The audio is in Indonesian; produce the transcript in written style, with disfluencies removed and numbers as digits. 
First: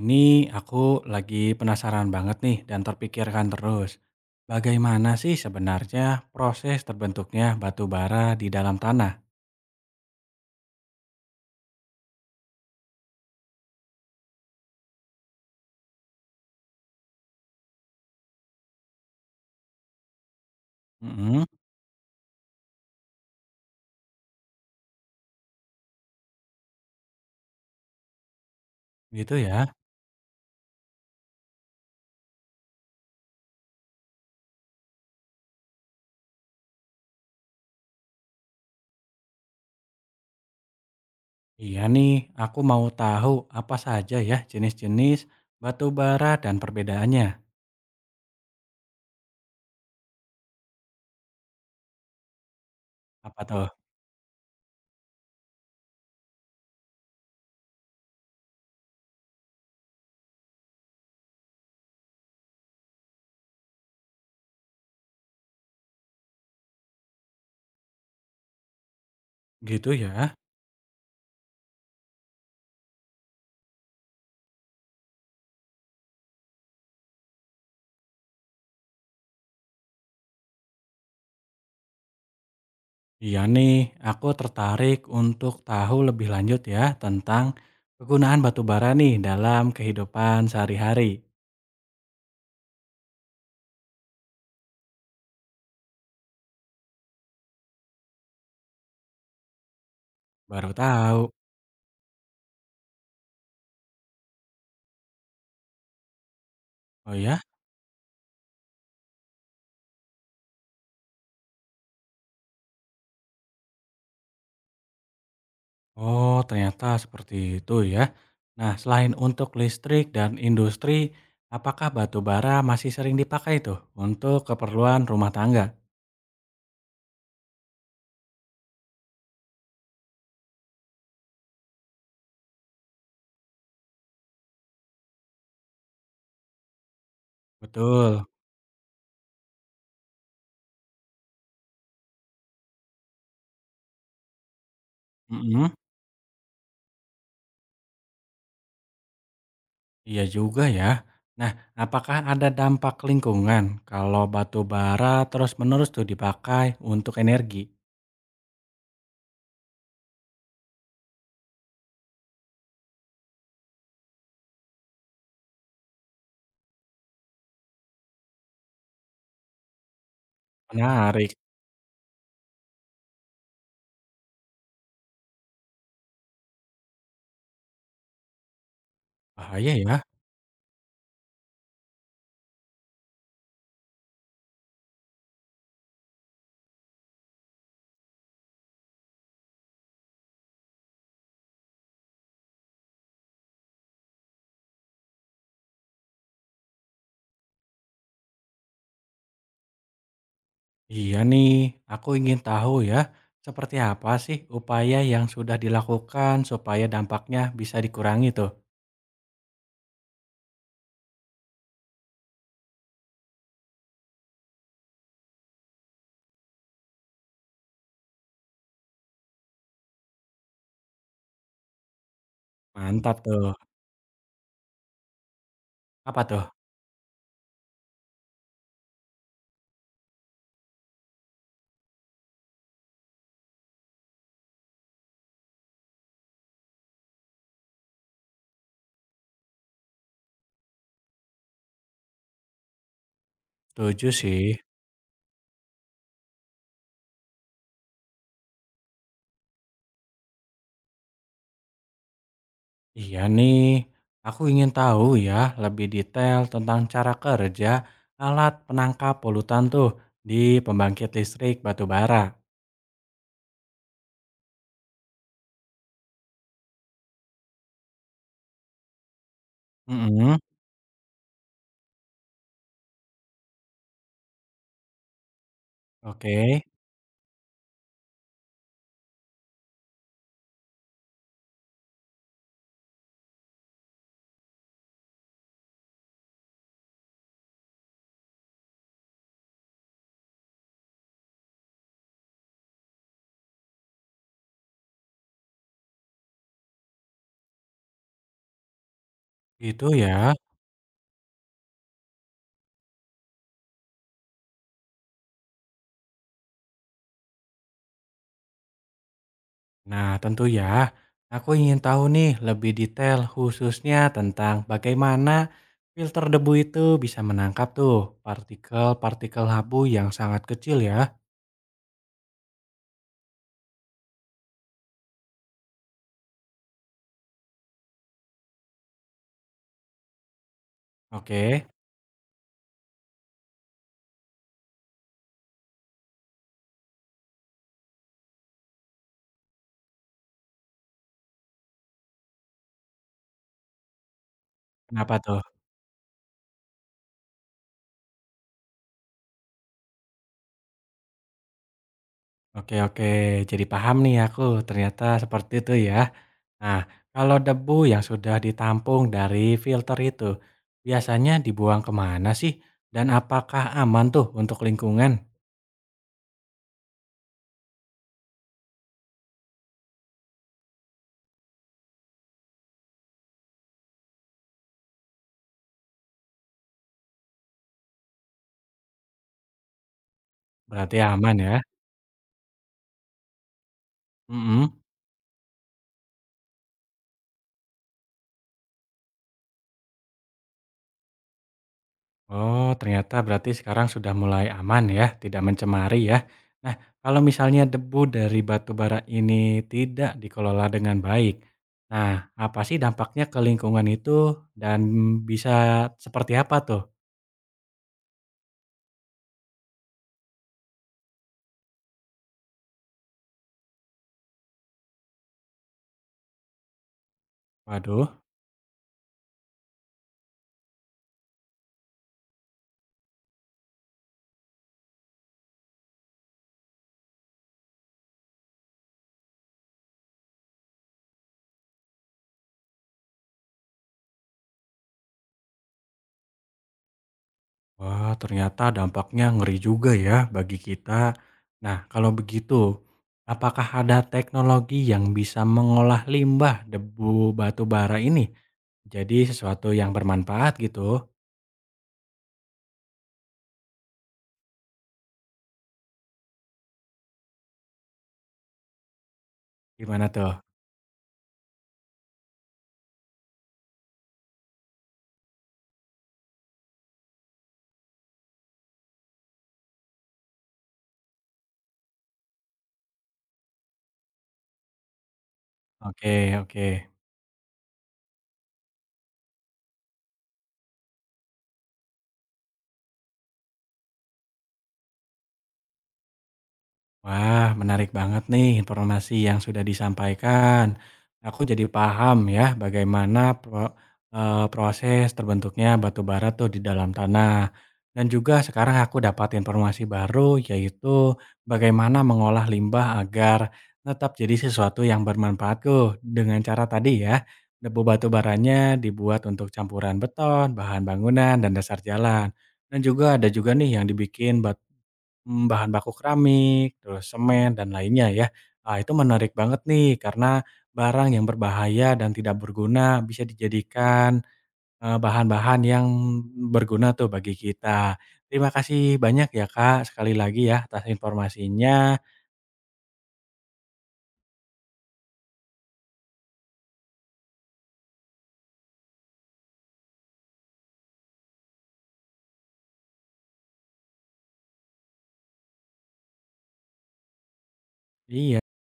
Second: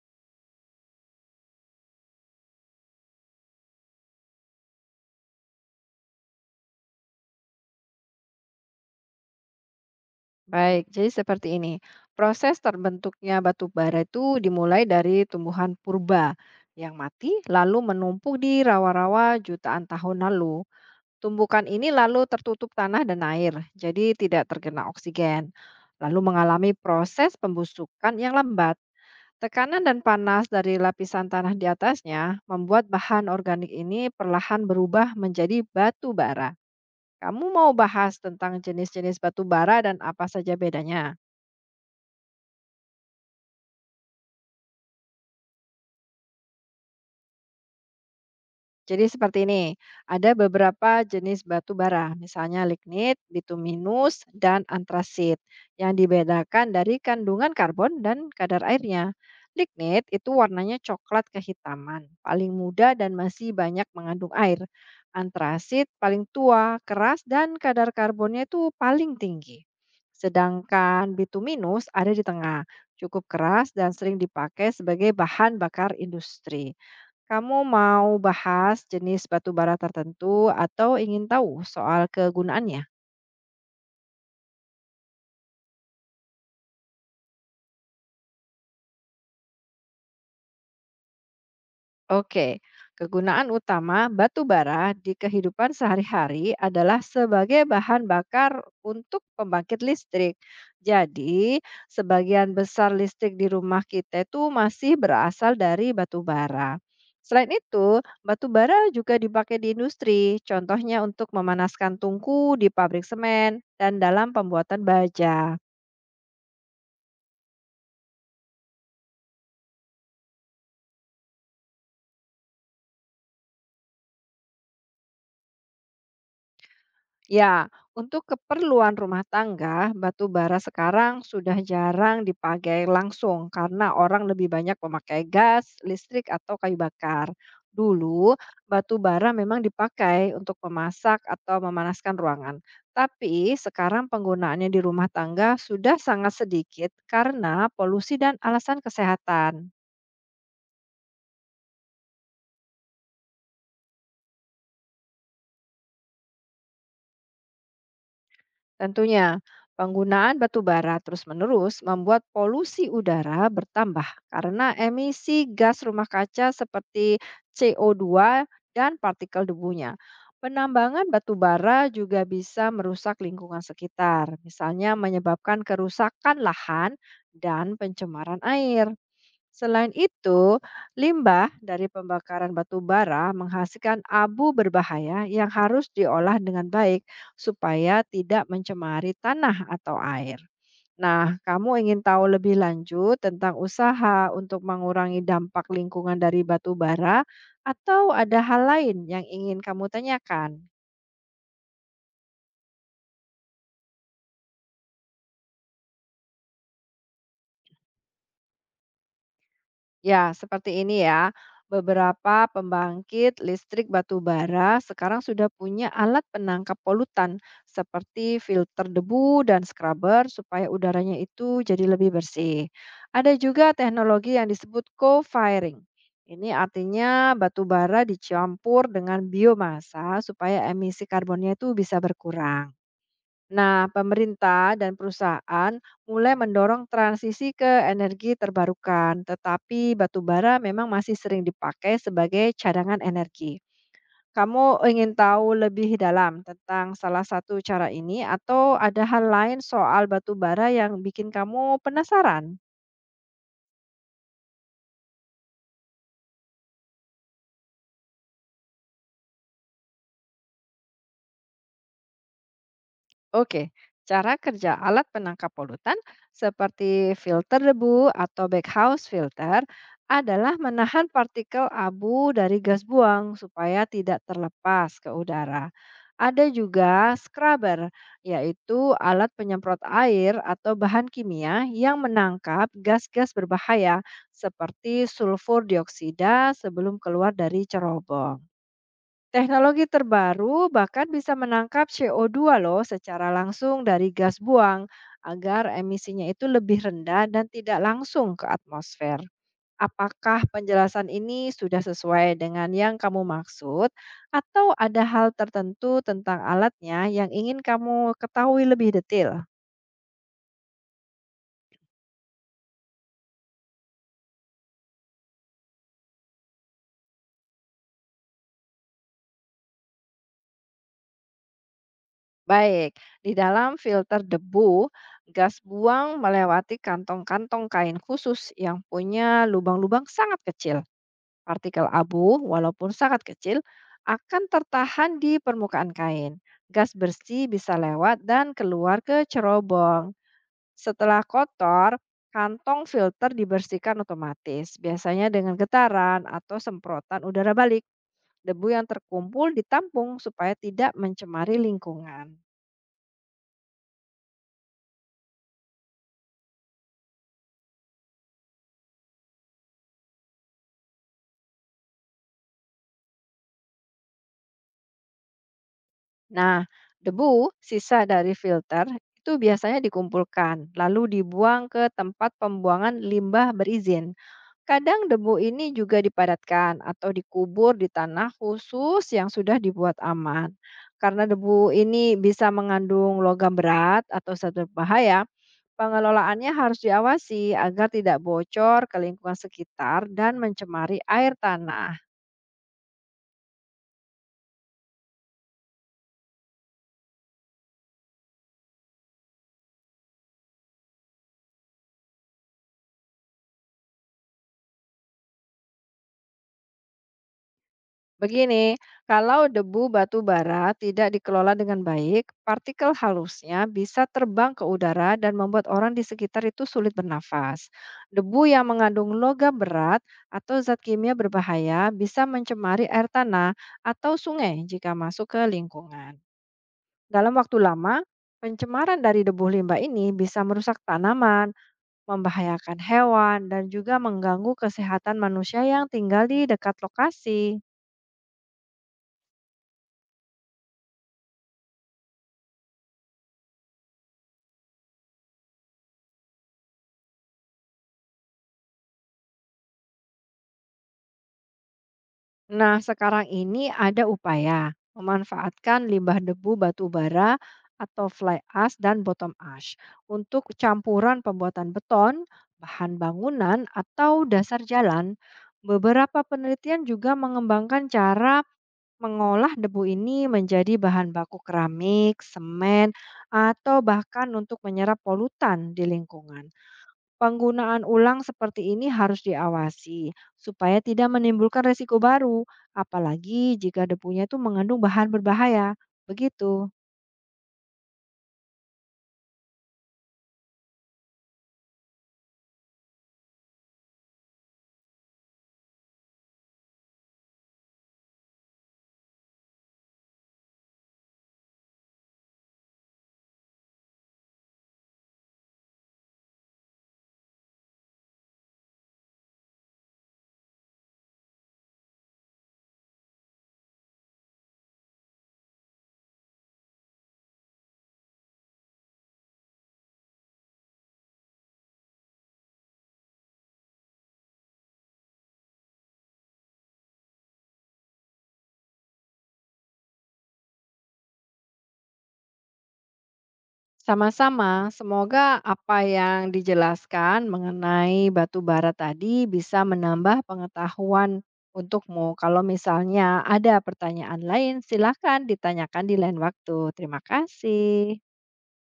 Ini aku lagi penasaran banget nih dan terpikirkan terus. Bagaimana sih sebenarnya proses terbentuknya batu bara di dalam tanah? Baik, jadi seperti ini. Proses terbentuknya batu bara itu dimulai dari tumbuhan purba yang mati lalu menumpuk di rawa-rawa jutaan tahun lalu. Mm-mm, Tumbukan ini lalu tertutup tanah dan air, jadi tidak terkena oksigen. Lalu mengalami proses pembusukan yang lambat. gitu ya. Tekanan dan panas dari lapisan tanah di atasnya membuat bahan organik ini perlahan berubah menjadi batu bara. Kamu mau bahas tentang jenis-jenis batu bara dan apa saja bedanya? Iya nih, aku mau tahu apa saja ya jenis-jenis batu bara dan perbedaannya. Jadi seperti ini, ada beberapa jenis batu bara, misalnya lignit, Apa tuh? bituminus, dan antrasit, yang dibedakan dari kandungan karbon dan kadar airnya. Lignit itu warnanya coklat kehitaman, paling muda dan masih banyak mengandung air. Antrasit paling tua, keras, dan kadar karbonnya itu paling tinggi. Gitu ya. Sedangkan bituminus ada di tengah, cukup keras dan sering dipakai sebagai bahan bakar industri. Kamu mau bahas jenis batu bara tertentu atau ingin tahu soal kegunaannya? Iya nih, aku tertarik untuk tahu lebih lanjut ya tentang kegunaan batu bara nih dalam kehidupan sehari-hari. Oke, kegunaan utama batu bara di kehidupan sehari-hari adalah sebagai bahan bakar untuk pembangkit listrik. Baru tahu. Jadi, sebagian besar listrik di rumah kita itu masih berasal dari batu bara. Oh ya? Selain itu, batu bara juga dipakai di industri, contohnya untuk memanaskan tungku di pabrik semen dan dalam pembuatan baja. Oh, ternyata seperti itu ya. Nah, selain untuk listrik dan industri, apakah batu bara masih sering dipakai tuh untuk keperluan rumah tangga? Ya, untuk keperluan rumah tangga, batu bara sekarang sudah jarang dipakai langsung karena orang lebih banyak memakai gas, listrik, atau kayu bakar. Betul. Dulu, batu bara memang dipakai untuk memasak atau memanaskan ruangan. Tapi sekarang penggunaannya di rumah tangga Mm-mm. sudah sangat sedikit karena polusi dan alasan kesehatan. Iya juga ya. Nah, apakah ada dampak lingkungan kalau batu bara terus-menerus tuh dipakai untuk energi? Tentunya, penggunaan batu bara terus-menerus membuat polusi udara bertambah karena emisi gas rumah kaca seperti CO2 dan partikel debunya. Penambangan batu Menarik. bara juga bisa merusak lingkungan sekitar, misalnya menyebabkan kerusakan lahan dan pencemaran air. Bahaya Selain ya. itu, limbah dari pembakaran batu bara menghasilkan abu berbahaya yang harus diolah dengan baik supaya tidak mencemari tanah atau air. Nah, kamu ingin tahu lebih lanjut tentang usaha untuk mengurangi dampak lingkungan dari batu bara atau ada hal lain yang ingin kamu tanyakan? Iya nih, aku ingin tahu ya, seperti apa sih upaya yang sudah dilakukan supaya dampaknya bisa dikurangi tuh? Ya, seperti ini ya. Beberapa pembangkit listrik batu bara sekarang sudah punya alat penangkap polutan seperti filter debu dan scrubber supaya udaranya itu jadi lebih bersih. Mantap Ada tuh. juga teknologi yang disebut co-firing. Apa tuh? Ini artinya batu bara dicampur dengan biomasa supaya emisi karbonnya itu bisa berkurang. Nah, pemerintah dan perusahaan mulai mendorong transisi ke energi terbarukan, tetapi batu bara memang masih sering dipakai sebagai cadangan energi. Setuju sih. Kamu ingin tahu lebih dalam tentang salah satu cara ini, atau ada hal lain soal batu bara yang bikin kamu penasaran? Iya nih, aku ingin tahu ya lebih detail tentang cara kerja alat penangkap polutan tuh di pembangkit listrik batu bara. Oke, cara kerja alat penangkap polutan seperti filter debu atau backhouse filter Mhm, adalah menahan partikel abu dari gas buang supaya tidak terlepas ke udara. Ada oke. juga scrubber, yaitu alat penyemprot air atau bahan kimia yang menangkap gas-gas berbahaya seperti sulfur dioksida sebelum keluar dari cerobong. Teknologi terbaru bahkan bisa menangkap CO2 loh secara langsung dari gas buang agar emisinya itu lebih rendah dan tidak langsung ke atmosfer. Gitu ya. Apakah penjelasan ini sudah sesuai dengan yang kamu maksud atau ada hal tertentu tentang alatnya yang ingin kamu ketahui lebih detail? Nah, tentu ya. Aku ingin tahu nih lebih detail khususnya tentang bagaimana filter debu itu bisa menangkap tuh partikel-partikel abu yang sangat kecil ya. Baik, di dalam filter debu, gas buang melewati kantong-kantong kain khusus yang punya lubang-lubang sangat kecil. Oke, Partikel abu, walaupun sangat kecil, akan tertahan di permukaan kain. Gas bersih bisa lewat dan keluar ke cerobong. Setelah kotor, kantong filter dibersihkan otomatis, kenapa biasanya tuh? dengan getaran atau semprotan udara balik. Debu yang terkumpul ditampung supaya tidak mencemari lingkungan. Oke oke, jadi paham nih aku, ternyata seperti itu ya. Nah, kalau debu yang sudah ditampung dari filter itu, biasanya dibuang kemana sih? Dan apakah aman tuh untuk lingkungan? Nah, debu sisa dari filter itu biasanya dikumpulkan, lalu dibuang ke tempat pembuangan limbah berizin. Kadang debu ini juga dipadatkan atau dikubur di tanah khusus yang sudah dibuat aman. Berarti Karena aman ya? debu ini bisa mengandung logam berat atau zat Mm-mm. berbahaya, pengelolaannya harus diawasi agar tidak bocor ke lingkungan sekitar dan mencemari air tanah. Oh, ternyata berarti sekarang sudah mulai aman ya, tidak mencemari ya. Nah, kalau misalnya debu dari batu bara ini tidak dikelola dengan baik, nah apa sih dampaknya ke lingkungan itu dan bisa seperti apa tuh? Begini, kalau debu batu bara tidak dikelola dengan baik, partikel halusnya bisa terbang ke udara dan membuat orang di sekitar itu sulit bernafas. Waduh, Debu yang mengandung logam berat atau zat kimia berbahaya bisa mencemari air tanah atau sungai jika masuk ke lingkungan. Dalam waktu lama, pencemaran dari debu limbah ini bisa merusak tanaman, membahayakan hewan, dan juga mengganggu kesehatan manusia yang tinggal di dekat lokasi. wah ternyata dampaknya ngeri juga ya bagi kita. Nah, kalau begitu, apakah ada teknologi yang bisa mengolah limbah debu batu bara ini jadi sesuatu yang bermanfaat gitu? Nah, sekarang ini ada upaya memanfaatkan limbah debu batu bara atau fly ash dan bottom ash Gimana tuh? untuk campuran pembuatan beton, bahan bangunan, atau dasar jalan. Beberapa penelitian juga mengembangkan cara mengolah debu ini menjadi bahan baku keramik, semen, atau bahkan untuk menyerap polutan di Oke, lingkungan. oke. Penggunaan ulang seperti ini harus diawasi supaya tidak menimbulkan resiko baru, apalagi jika debunya itu mengandung bahan berbahaya. Begitu. Wah, menarik banget nih informasi yang sudah disampaikan. Aku jadi paham ya bagaimana proses terbentuknya batu bara tuh di dalam tanah. Dan juga sekarang aku dapat informasi baru yaitu bagaimana mengolah limbah agar tetap jadi sesuatu yang bermanfaat tuh dengan cara tadi ya. Debu batu baranya dibuat untuk campuran beton, bahan bangunan, dan dasar jalan. Dan juga ada juga nih yang dibikin batu bahan baku keramik, terus semen, dan lainnya ya. Ah, itu menarik banget nih karena barang yang berbahaya dan tidak berguna bisa dijadikan bahan-bahan yang berguna tuh bagi kita. Terima kasih banyak ya Kak, sekali lagi ya atas informasinya. Sama-sama, semoga apa yang dijelaskan mengenai batu bara tadi bisa menambah pengetahuan untukmu. Kalau misalnya ada pertanyaan lain, silakan ditanyakan di lain waktu. Terima kasih. Iya.